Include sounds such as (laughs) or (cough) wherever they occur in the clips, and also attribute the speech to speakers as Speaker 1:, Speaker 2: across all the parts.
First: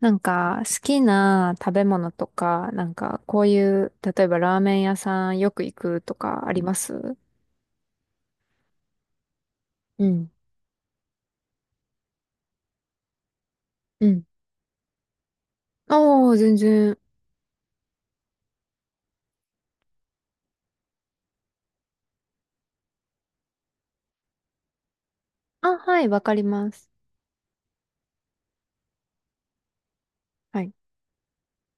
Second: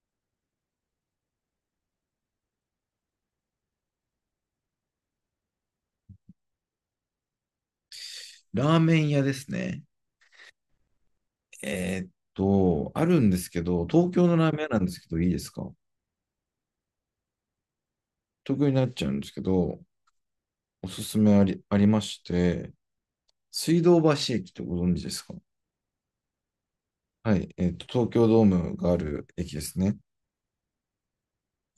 Speaker 1: なんか、好きな食べ物とか、なんか、こういう、例えばラーメン屋さんよく行くとかあります？
Speaker 2: ラーメン屋ですね。
Speaker 1: うん、
Speaker 2: あるんですけど、
Speaker 1: う
Speaker 2: 東
Speaker 1: ん。
Speaker 2: 京のラーメン屋なんですけど、いいですか？
Speaker 1: あー全然。
Speaker 2: 東京になっちゃうんですけど、おすすめありまして、水道橋駅ってご存知ですか？
Speaker 1: あ、はい、わかります。
Speaker 2: はい、東京ドームがある駅ですね。
Speaker 1: はい。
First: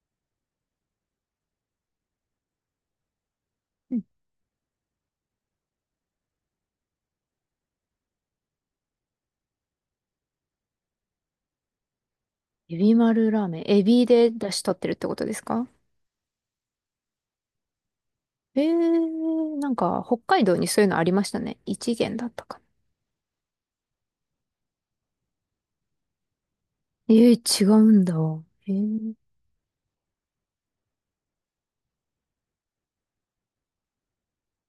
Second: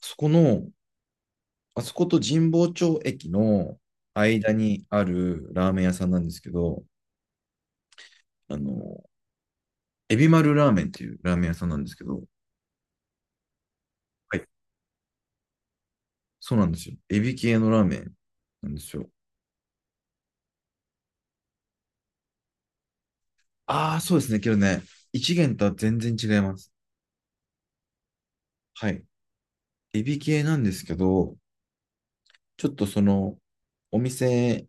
Speaker 2: そこの、あそこと神保町駅の
Speaker 1: うん。
Speaker 2: 間にあるラーメン屋さんなんですけど、あの、エビ丸ラーメンっていうラーメン屋さんなんですけど、
Speaker 1: エビ丸ラーメン。エビで
Speaker 2: はい、
Speaker 1: 出し取ってるってことですか？
Speaker 2: そうなんですよ。エビ系のラーメンなんですよ。
Speaker 1: なんか、北海道にそういうのありましたね。一元だったかな。
Speaker 2: ああ、そうですね。けどね、一元とは全然違います。
Speaker 1: えー、違うんだ。え
Speaker 2: はい。
Speaker 1: ー、
Speaker 2: エビ系なんですけど、ちょっとその、お店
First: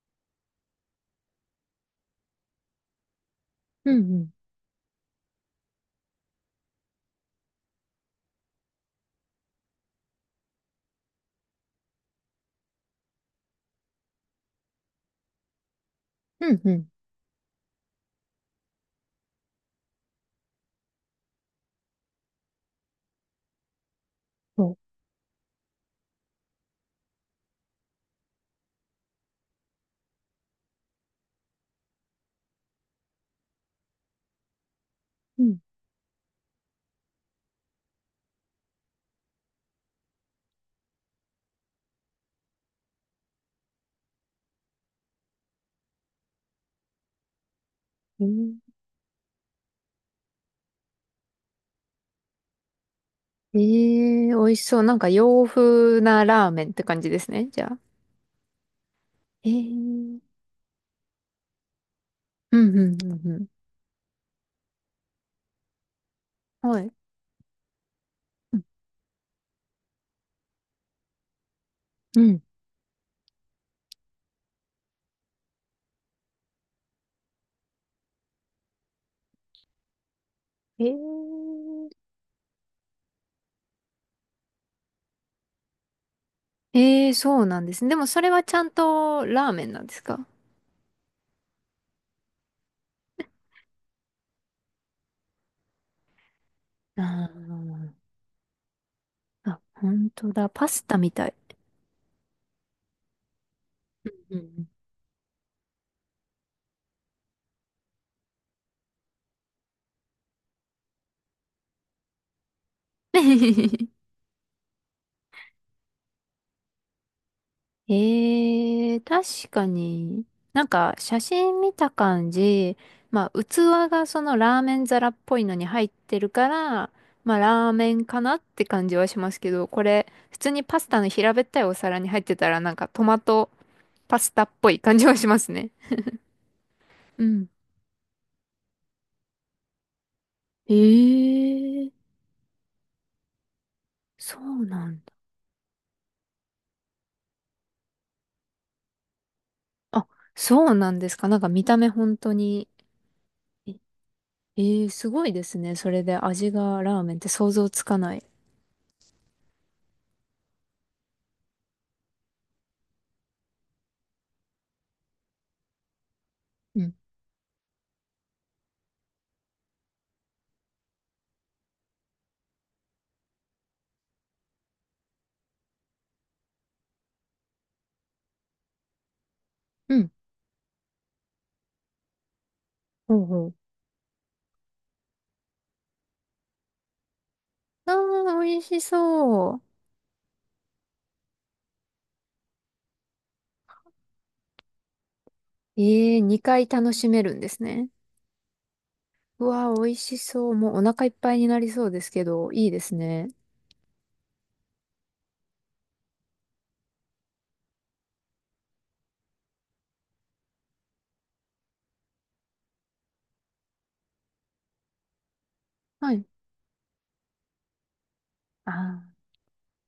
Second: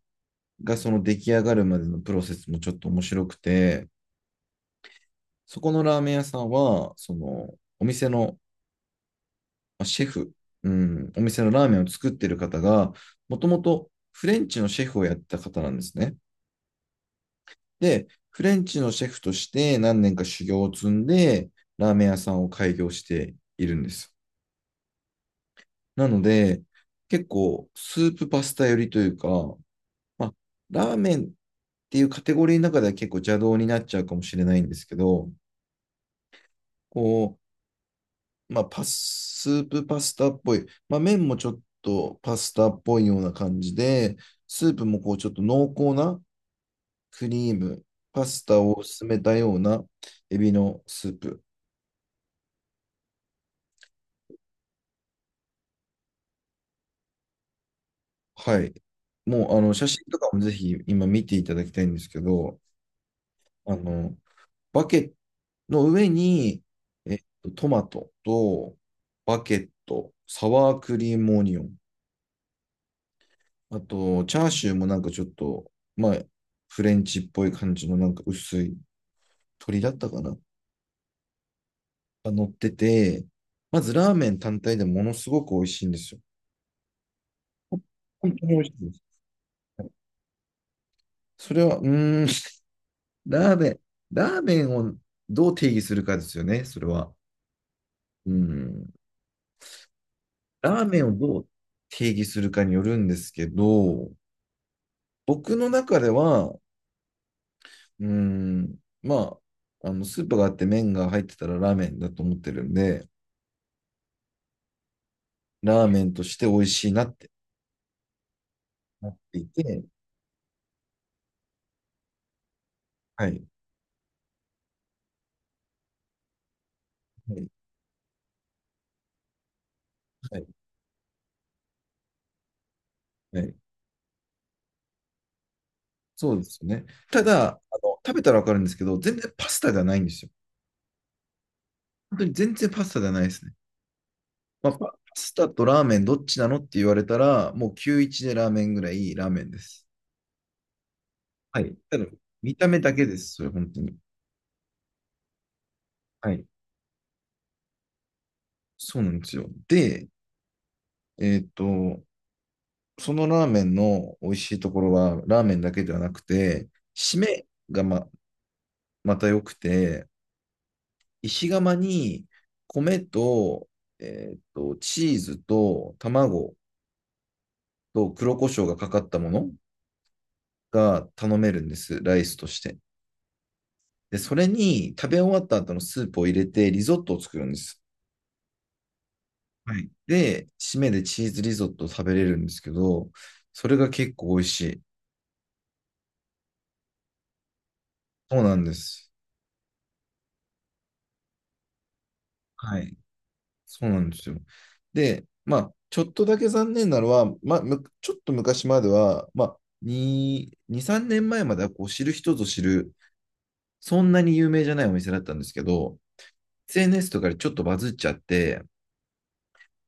Speaker 2: がその出来上がるまでのプロセスもちょっと面白くて、
Speaker 1: うん、
Speaker 2: そこのラーメン屋さんは、その、お店のまあシェフ、うん、お店のラーメンを作ってる方が、もともとフレンチのシェフをやってた方なんですね。
Speaker 1: うん、うん、うん。
Speaker 2: で、フレンチのシェフとして何年か修行を積んで、ラーメン屋さんを開業しているんです。
Speaker 1: そ
Speaker 2: なので、結構スープパスタ寄りというか、まあ、ラーメンっていうカテゴリーの中では結構邪道になっちゃうかもしれないんですけど、
Speaker 1: う。うん、
Speaker 2: こう、まあ、パス、スープパスタっぽい、まあ、麺もちょっとパスタっぽいような感じで、スープもこうちょっと濃厚なクリーム、パスタを薄めたようなエビのスープ。
Speaker 1: えー、えー美味しそう。なんか洋風なラーメンって感じですね。じゃあ。
Speaker 2: はい。も
Speaker 1: ええ、
Speaker 2: うあの
Speaker 1: う
Speaker 2: 写真とか
Speaker 1: ん、
Speaker 2: もぜひ今見ていただきたいんですけ
Speaker 1: う
Speaker 2: ど、
Speaker 1: んうんう
Speaker 2: あの、バケッの上に、
Speaker 1: ん。はい。
Speaker 2: えっトマトと、バケット、サワークリームオニオン、
Speaker 1: うん。
Speaker 2: あと、チャーシューもなんかちょっと、まあ、フレンチっぽい感じのなんか薄い鶏だったかな
Speaker 1: えー、
Speaker 2: が乗ってて、まずラーメン単体でものすごく美味しいんですよ。
Speaker 1: ええ、そうなんですね。でもそれ
Speaker 2: 本
Speaker 1: は
Speaker 2: 当に
Speaker 1: ち
Speaker 2: 美
Speaker 1: ゃ
Speaker 2: 味
Speaker 1: ん
Speaker 2: しいです。
Speaker 1: とラーメンなんですか？
Speaker 2: それは、うーん、ラーメン、ラーメンをどう定義するかですよね、それ
Speaker 1: あ
Speaker 2: は。
Speaker 1: ー
Speaker 2: うん、
Speaker 1: あ、本当だ。パ
Speaker 2: ラ
Speaker 1: ス
Speaker 2: ー
Speaker 1: タ
Speaker 2: メン
Speaker 1: み
Speaker 2: を
Speaker 1: たい。
Speaker 2: どう定義するかによるんですけど、
Speaker 1: うん。
Speaker 2: 僕の中では、うーん。まあ、あの、スープがあって麺が入ってたらラーメンだと思ってるんで、
Speaker 1: (laughs)
Speaker 2: ラーメンとして美味しいなって
Speaker 1: ええ、
Speaker 2: なっ
Speaker 1: 確
Speaker 2: てい
Speaker 1: か
Speaker 2: て、
Speaker 1: に。なんか写真見た感じ、
Speaker 2: は
Speaker 1: まあ
Speaker 2: い。
Speaker 1: 器がそのラーメン皿っぽいのに入ってるから、ま
Speaker 2: は
Speaker 1: あ
Speaker 2: い。
Speaker 1: ラーメンかなって感じはしますけど、これ普
Speaker 2: はい。
Speaker 1: 通にパスタの平べったいお皿に入ってたらなんかトマ
Speaker 2: は
Speaker 1: ト
Speaker 2: い、
Speaker 1: パスタっぽい感じはしますね。
Speaker 2: そうですよね。
Speaker 1: う
Speaker 2: た
Speaker 1: ん。
Speaker 2: だ、あの、食べたらわかるんですけど、全然パスタじゃないんですよ。
Speaker 1: ええ、
Speaker 2: 本当に全然パスタじゃないですね。
Speaker 1: そう
Speaker 2: まあ、パ
Speaker 1: な
Speaker 2: パ
Speaker 1: んだ。
Speaker 2: スタとラーメンどっちなのって言われたら、もう91でラーメンぐらいラーメンです。
Speaker 1: あ、そうなんですか。なんか
Speaker 2: は
Speaker 1: 見た
Speaker 2: い。
Speaker 1: 目
Speaker 2: ただ、
Speaker 1: 本当
Speaker 2: 見
Speaker 1: に。
Speaker 2: た目だけです。それ、本
Speaker 1: え
Speaker 2: 当に。
Speaker 1: ええ、すごいですね。それで
Speaker 2: はい。
Speaker 1: 味がラーメンって想像つかない。
Speaker 2: そうなんですよ。で、えっと、そのラーメンの美味しいところは、ラーメンだけではなくて、
Speaker 1: うん。
Speaker 2: 締めがま、また良くて、石窯に米と、チーズと卵と黒胡椒がかかったもの
Speaker 1: うん。
Speaker 2: が頼めるんです、ライスとして。
Speaker 1: ほうほう。
Speaker 2: で、それに食べ終わった後のスープを入れてリゾットを作るんです。
Speaker 1: ああ、美味しそう。
Speaker 2: はい。で、締めでチーズリゾットを食べれるんですけど、それが結構美味しい。
Speaker 1: ええ、2回楽しめるんですね。
Speaker 2: そうなんです。
Speaker 1: うわー、美味しそう。もうお腹いっぱいになりそうですけど、いい
Speaker 2: は
Speaker 1: です
Speaker 2: い。
Speaker 1: ね。
Speaker 2: そうなんですよ。で、まあ、ちょっとだけ残念なのは、まあ、ちょっと昔までは、まあ、2、2、3年前まではこう知る人ぞ知る、そんなに有名じゃないお店だったんですけど、
Speaker 1: はい。
Speaker 2: SNS とかでちょっとバズっちゃって、
Speaker 1: あ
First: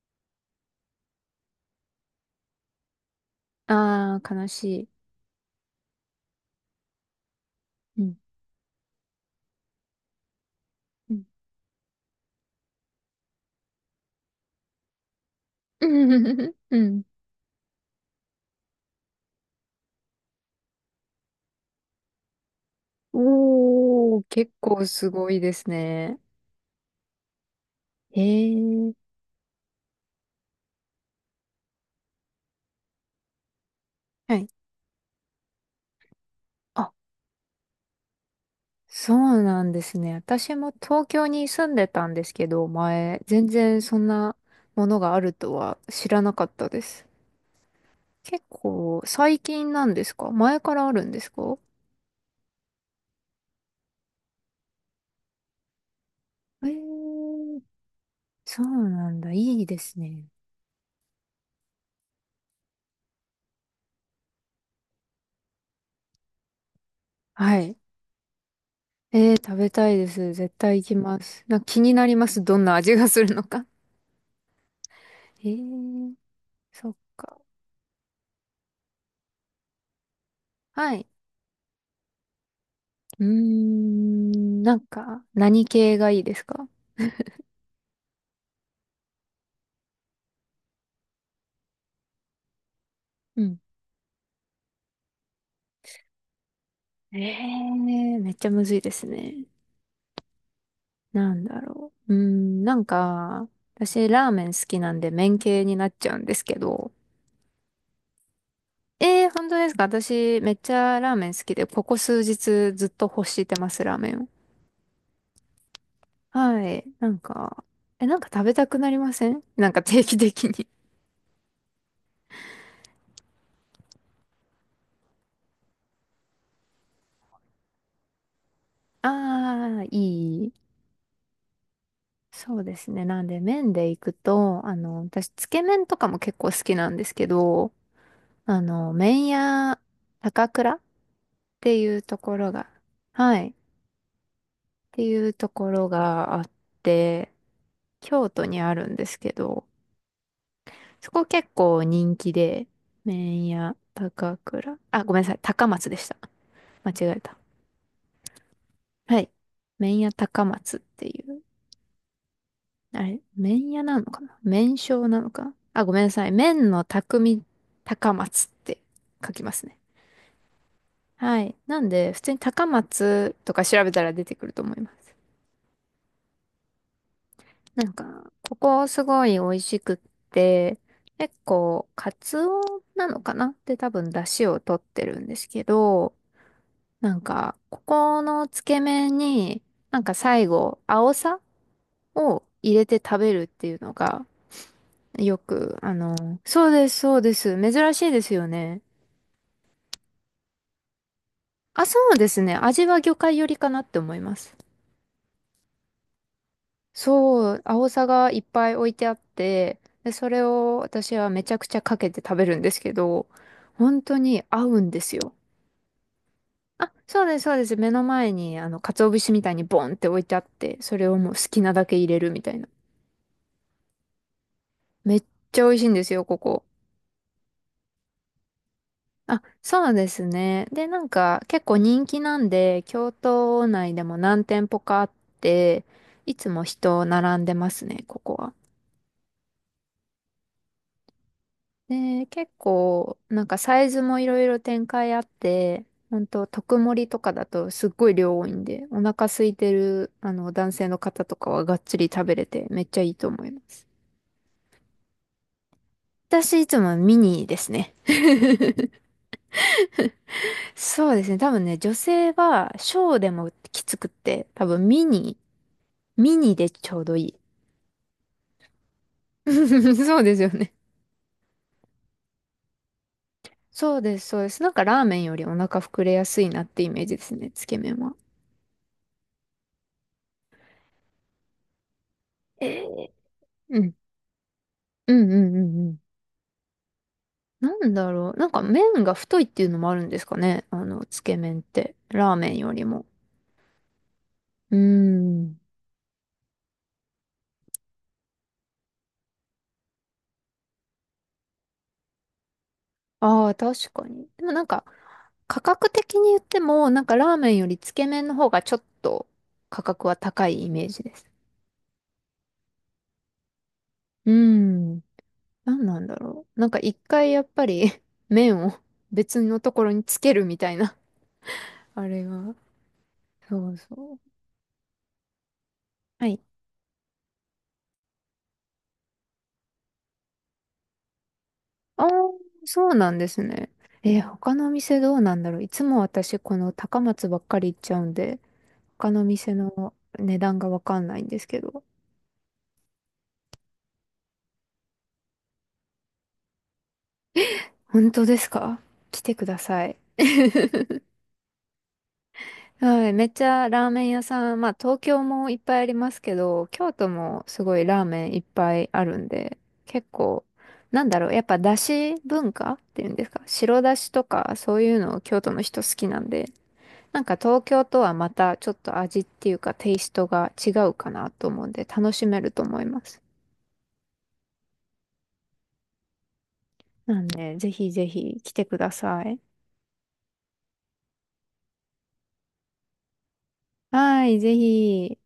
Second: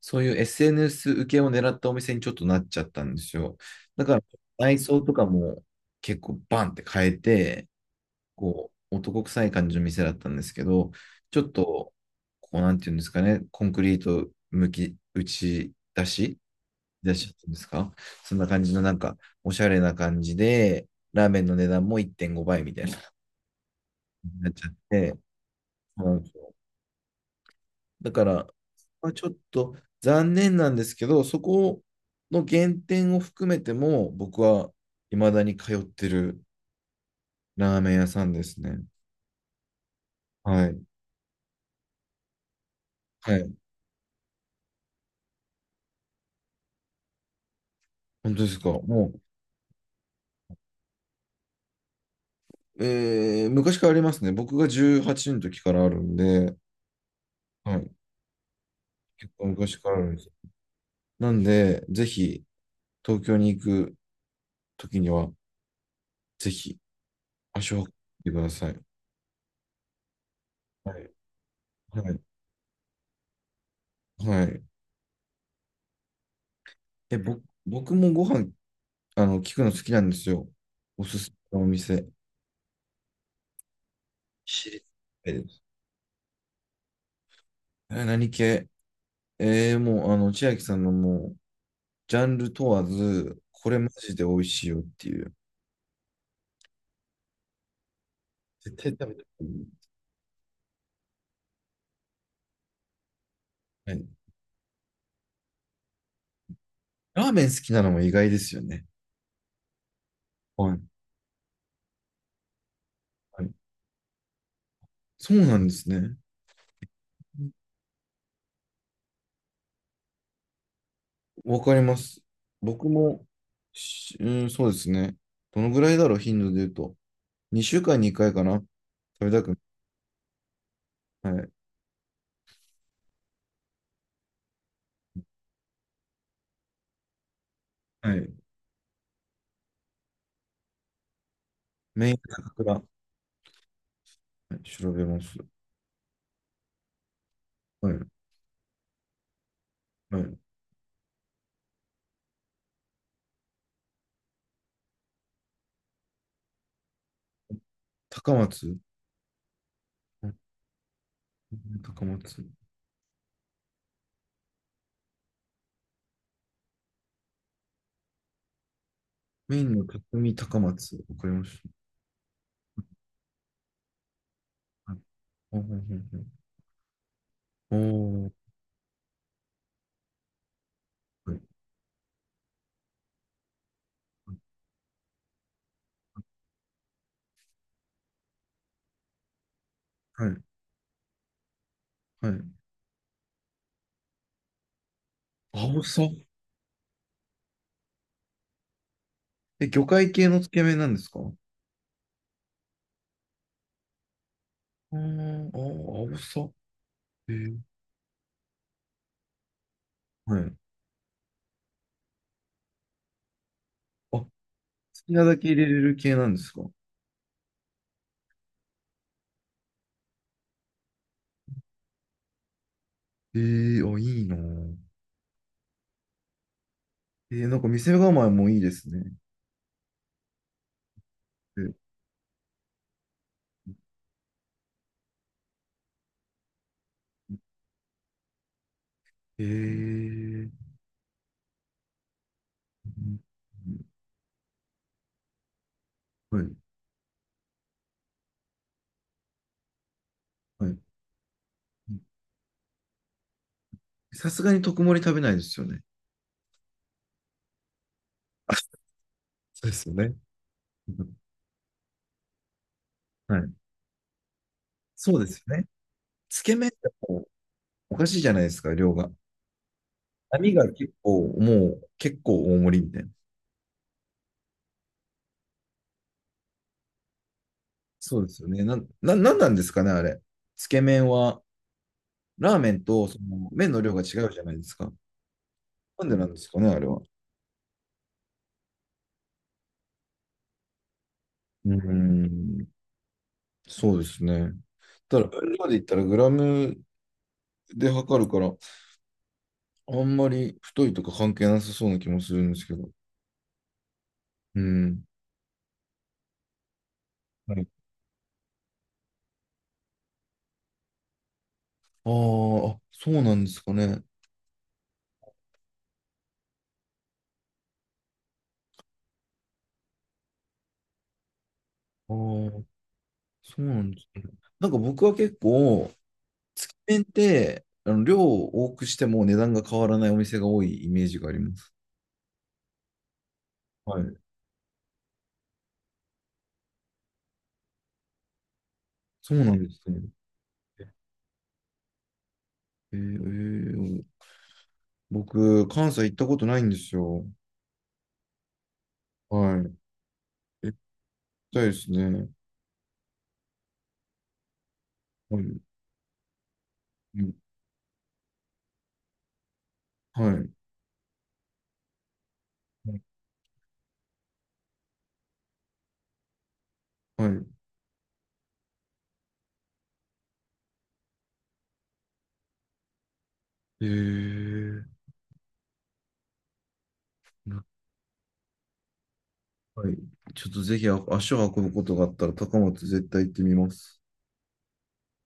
Speaker 2: そういう SNS 受けを狙ったお店にちょっとなっちゃったんですよ。だか
Speaker 1: あ、
Speaker 2: ら、
Speaker 1: ああ、悲し
Speaker 2: 内
Speaker 1: い。
Speaker 2: 装とかも結構バンって変えて、
Speaker 1: うん。
Speaker 2: こう、男臭い感じの店だったんですけど、
Speaker 1: う
Speaker 2: ちょっと、こう、なんていうんですかね、コンクリート向き、打ち
Speaker 1: ん。
Speaker 2: 出し
Speaker 1: (laughs) うん。
Speaker 2: 出しっていうんですか？そんな感じの、なんか、おしゃれな感じで、ラーメンの値段も1.5倍みたいな、
Speaker 1: おー、
Speaker 2: な
Speaker 1: 結
Speaker 2: っちゃっ
Speaker 1: 構す
Speaker 2: て、
Speaker 1: ごいです
Speaker 2: そうな
Speaker 1: ね。
Speaker 2: んですよ。だ
Speaker 1: へ
Speaker 2: から、
Speaker 1: え。
Speaker 2: まあ、ちょっと残念なんですけど、そこの原点を含めても、
Speaker 1: は
Speaker 2: 僕
Speaker 1: い。
Speaker 2: は未だに通ってる
Speaker 1: あ、
Speaker 2: ラーメン屋さんですね。
Speaker 1: そうなんですね。私
Speaker 2: は
Speaker 1: も
Speaker 2: い。
Speaker 1: 東京に住んでたんですけど、前、
Speaker 2: は
Speaker 1: 全
Speaker 2: い。
Speaker 1: 然そんなものがあるとは知らなかったです。
Speaker 2: 本当
Speaker 1: 結
Speaker 2: ですか。
Speaker 1: 構
Speaker 2: もう、
Speaker 1: 最近なんですか？前からあるんですか？
Speaker 2: えー昔からありますね。僕が18の時からあるんで、
Speaker 1: えー、
Speaker 2: はい、
Speaker 1: そうなん
Speaker 2: 結
Speaker 1: だ。
Speaker 2: 構
Speaker 1: いい
Speaker 2: 昔
Speaker 1: で
Speaker 2: から
Speaker 1: す
Speaker 2: あるんで
Speaker 1: ね。
Speaker 2: す。なんで、ぜひ、東京に行く時には、ぜひ、
Speaker 1: は
Speaker 2: 足
Speaker 1: い。
Speaker 2: を運んでください。
Speaker 1: えー、食べたいです。絶対行き
Speaker 2: はい。
Speaker 1: ます。なんか気にな
Speaker 2: は
Speaker 1: り
Speaker 2: い。
Speaker 1: ます。どんな味がするのか。
Speaker 2: はい。
Speaker 1: えー、そっ
Speaker 2: え、ぼ、
Speaker 1: か。
Speaker 2: 僕もご飯、あの、聞くの好きなんですよ。
Speaker 1: は
Speaker 2: お
Speaker 1: い。
Speaker 2: すすめのお店。
Speaker 1: うーん、
Speaker 2: 知
Speaker 1: なん
Speaker 2: り
Speaker 1: か、
Speaker 2: たいです。
Speaker 1: 何系がいいですか？
Speaker 2: え、何系？もう、あの、千秋さんのもう、ジャンル問わず、
Speaker 1: うん。
Speaker 2: これマジで美味しいよっていう。
Speaker 1: ええー、めっちゃむず
Speaker 2: 絶
Speaker 1: いで
Speaker 2: 対
Speaker 1: す
Speaker 2: 食べてい
Speaker 1: ね。
Speaker 2: い。
Speaker 1: なんだろう。うーん、なんか、
Speaker 2: はい。
Speaker 1: 私、ラーメン好きなんで、麺系になっちゃうんですけど。
Speaker 2: ラーメン好きなのも意外ですよね。
Speaker 1: ええー、本当ですか？私、めっち
Speaker 2: はい。
Speaker 1: ゃラーメン好きで、ここ数日ずっと欲
Speaker 2: は
Speaker 1: し
Speaker 2: い。
Speaker 1: てます、ラーメンを。
Speaker 2: そうなんですね。
Speaker 1: はい。なんか、え、なんか食べたくなりません？なんか定期的に。
Speaker 2: わかります。僕も、しうん、そうですね。どのぐらいだろう、頻度で言うと。2週間に1回かな。
Speaker 1: (laughs)
Speaker 2: 食べたく
Speaker 1: ああ、いい。
Speaker 2: ない。はい。
Speaker 1: そうですね。なんで麺で行くと、あの、私、つけ麺とかも結構好きなんですけど、
Speaker 2: はい。
Speaker 1: あの、麺屋高倉っていう
Speaker 2: メイン
Speaker 1: と
Speaker 2: の
Speaker 1: こ
Speaker 2: 価
Speaker 1: ろ
Speaker 2: 格
Speaker 1: が、
Speaker 2: だ。は
Speaker 1: はい、っ
Speaker 2: い、調
Speaker 1: て
Speaker 2: べ
Speaker 1: い
Speaker 2: ま
Speaker 1: う
Speaker 2: す。
Speaker 1: ところがあって、
Speaker 2: はい。
Speaker 1: 京都にあるんですけど、
Speaker 2: はい。
Speaker 1: そこ結構人気で、麺屋高倉、あ、ごめんなさい、高松でした。間違えた。
Speaker 2: 高松。
Speaker 1: はい。麺屋
Speaker 2: あ、
Speaker 1: 高松っていう、
Speaker 2: 高松。
Speaker 1: あれ、麺屋なのかな、麺匠なのか、あ、ごめんなさい。麺の匠高松って書きま
Speaker 2: メイ
Speaker 1: す
Speaker 2: ン
Speaker 1: ね。
Speaker 2: の匠高松。わかり
Speaker 1: は
Speaker 2: ま
Speaker 1: い。
Speaker 2: し
Speaker 1: なんで、普通に高松とか調べたら出てくると思いま
Speaker 2: た。はい。
Speaker 1: す。
Speaker 2: はいはいはいはい、お
Speaker 1: なんか、
Speaker 2: ー。
Speaker 1: ここすごい美味しくって、結
Speaker 2: はい。
Speaker 1: 構、カツオなのかなって多分出汁を取ってるんですけど、なんか、ここのつけ麺に、なんか
Speaker 2: はい。
Speaker 1: 最後、青さ
Speaker 2: は
Speaker 1: を
Speaker 2: い。
Speaker 1: 入れて食べるっていうのが、よく、
Speaker 2: 青
Speaker 1: あ
Speaker 2: さ。
Speaker 1: の、そうです、そうです。珍しいですよね。
Speaker 2: え、魚介系のつけ麺なんですか？あ
Speaker 1: あ、そうですね。味は魚介寄りかなって思います。
Speaker 2: ー、あー、青さ。え、
Speaker 1: そう、青さがいっぱい置いてあって、で、そ
Speaker 2: は
Speaker 1: れ
Speaker 2: い。
Speaker 1: を私はめちゃくちゃかけて食べるんですけど、本当
Speaker 2: あ、好
Speaker 1: に合うんで
Speaker 2: き
Speaker 1: す
Speaker 2: な
Speaker 1: よ。
Speaker 2: だけ入れれる系なんですか？
Speaker 1: あ、そうです、そうです。目の前に、あの、鰹節みたいにボンって置いてあって、それをもう好きなだけ入れるみたいな。
Speaker 2: ええー、あ、いいなぁ。
Speaker 1: めっちゃ美味しいんですよ、ここ。
Speaker 2: えー、なんか店構えもいいですね。
Speaker 1: あ、そうですね。で、なんか結構人気なんで、京都内でも何店舗かあって、いつも人並んでますね、ここは。
Speaker 2: ええー、
Speaker 1: で、結
Speaker 2: う
Speaker 1: 構
Speaker 2: ん、
Speaker 1: なんかサイズもいろいろ展開あって、ほん
Speaker 2: は
Speaker 1: と
Speaker 2: い、
Speaker 1: 特盛りとかだとすっごい量多いんで、お腹空いてるあの
Speaker 2: は
Speaker 1: 男
Speaker 2: い。
Speaker 1: 性の方とかはがっつり食べれてめっちゃいいと思います。
Speaker 2: さすがに特盛り食べないですよね。
Speaker 1: 私いつもミニですね。(laughs)
Speaker 2: そうですよね。う
Speaker 1: そう
Speaker 2: ん、
Speaker 1: ですね。多分ね、女性は小で
Speaker 2: は
Speaker 1: も
Speaker 2: い。
Speaker 1: きつくって、多分ミ
Speaker 2: そうで
Speaker 1: ニ
Speaker 2: すよね。
Speaker 1: ミ
Speaker 2: つ
Speaker 1: ニ
Speaker 2: け
Speaker 1: で
Speaker 2: 麺だ
Speaker 1: ちょうどい
Speaker 2: と
Speaker 1: い。
Speaker 2: おかしいじゃないですか、量が。
Speaker 1: (laughs) そうですよ
Speaker 2: 波が
Speaker 1: ね。
Speaker 2: 結構、もう結構大盛りみたいな。
Speaker 1: そうです、そうです。なんかラーメンよりお腹膨れやすいなってイメージですね、つけ麺は。
Speaker 2: そうですよね。なんなんですかね、あれ。つけ麺は、ラーメ
Speaker 1: え
Speaker 2: ンと
Speaker 1: ー、
Speaker 2: その麺
Speaker 1: う
Speaker 2: の量
Speaker 1: ん。
Speaker 2: が違うじゃないですか。
Speaker 1: うん、うんうんうん。
Speaker 2: なんでなんですかね、あれは。
Speaker 1: なんだろう。なんか麺が太いっていうのもあるんですかね。あの、つけ麺っ
Speaker 2: う
Speaker 1: て。ラーメン
Speaker 2: ん、
Speaker 1: よりも。
Speaker 2: そうですね。
Speaker 1: うー
Speaker 2: ただ、今
Speaker 1: ん。
Speaker 2: まで言ったらグラムで測るから、あんまり太いとか関係なさそうな気もするんですけど。
Speaker 1: ああ、確かに。でも
Speaker 2: う
Speaker 1: なんか、
Speaker 2: ん。
Speaker 1: 価格的に言っても、なんかラーメ
Speaker 2: は
Speaker 1: ンよ
Speaker 2: い、
Speaker 1: りつけ麺の方がちょっと価格は高いイメージです。
Speaker 2: あーあ、そうなんですかね。
Speaker 1: うーん。何なんだろう。なんか一回やっぱり、 (laughs) 麺を別のところにつけるみたいな。(laughs) あ
Speaker 2: ああ、
Speaker 1: れが。
Speaker 2: そう
Speaker 1: そう
Speaker 2: なん
Speaker 1: そ
Speaker 2: です
Speaker 1: う。
Speaker 2: ね。なんか僕は結構、
Speaker 1: はい。
Speaker 2: つけ麺って、あの、量を多くしても値段が変わらないお店が多いイメージがあります。
Speaker 1: ああ、そうなんですね。
Speaker 2: はい。
Speaker 1: えー、他のお店どうなんだろう。いつも私この高松ばっかり行っちゃうんで、他のお
Speaker 2: そうな
Speaker 1: 店
Speaker 2: んです
Speaker 1: の
Speaker 2: ね。
Speaker 1: 値段がわ
Speaker 2: え
Speaker 1: かんないんですけど。
Speaker 2: ー、えー僕、関西行ったことないんですよ。
Speaker 1: 本当ですか？来てくだ
Speaker 2: はい。
Speaker 1: さい。
Speaker 2: 行き
Speaker 1: (laughs)
Speaker 2: たいですね。
Speaker 1: はい、めっちゃラーメン屋さん、まあ東京
Speaker 2: は
Speaker 1: もいっ
Speaker 2: い。
Speaker 1: ぱいありますけど、京都
Speaker 2: うん。
Speaker 1: もすごいラーメンいっぱいあるんで、結
Speaker 2: はい。
Speaker 1: 構、
Speaker 2: う
Speaker 1: なんだろう、やっぱだし文化っ
Speaker 2: ん
Speaker 1: ていうんですか、白だしとかそういうのを京都の人好きなんで、なん
Speaker 2: は
Speaker 1: か
Speaker 2: い。
Speaker 1: 東京とはまたちょっと味っていうかテイストが違うかなと思うんで、楽しめると思います。
Speaker 2: えー、
Speaker 1: なんで、ぜひぜひ来てください。
Speaker 2: はいはい、ちょっとぜひ足を運ぶことがあったら高松絶対行ってみます。
Speaker 1: はい、ぜひ。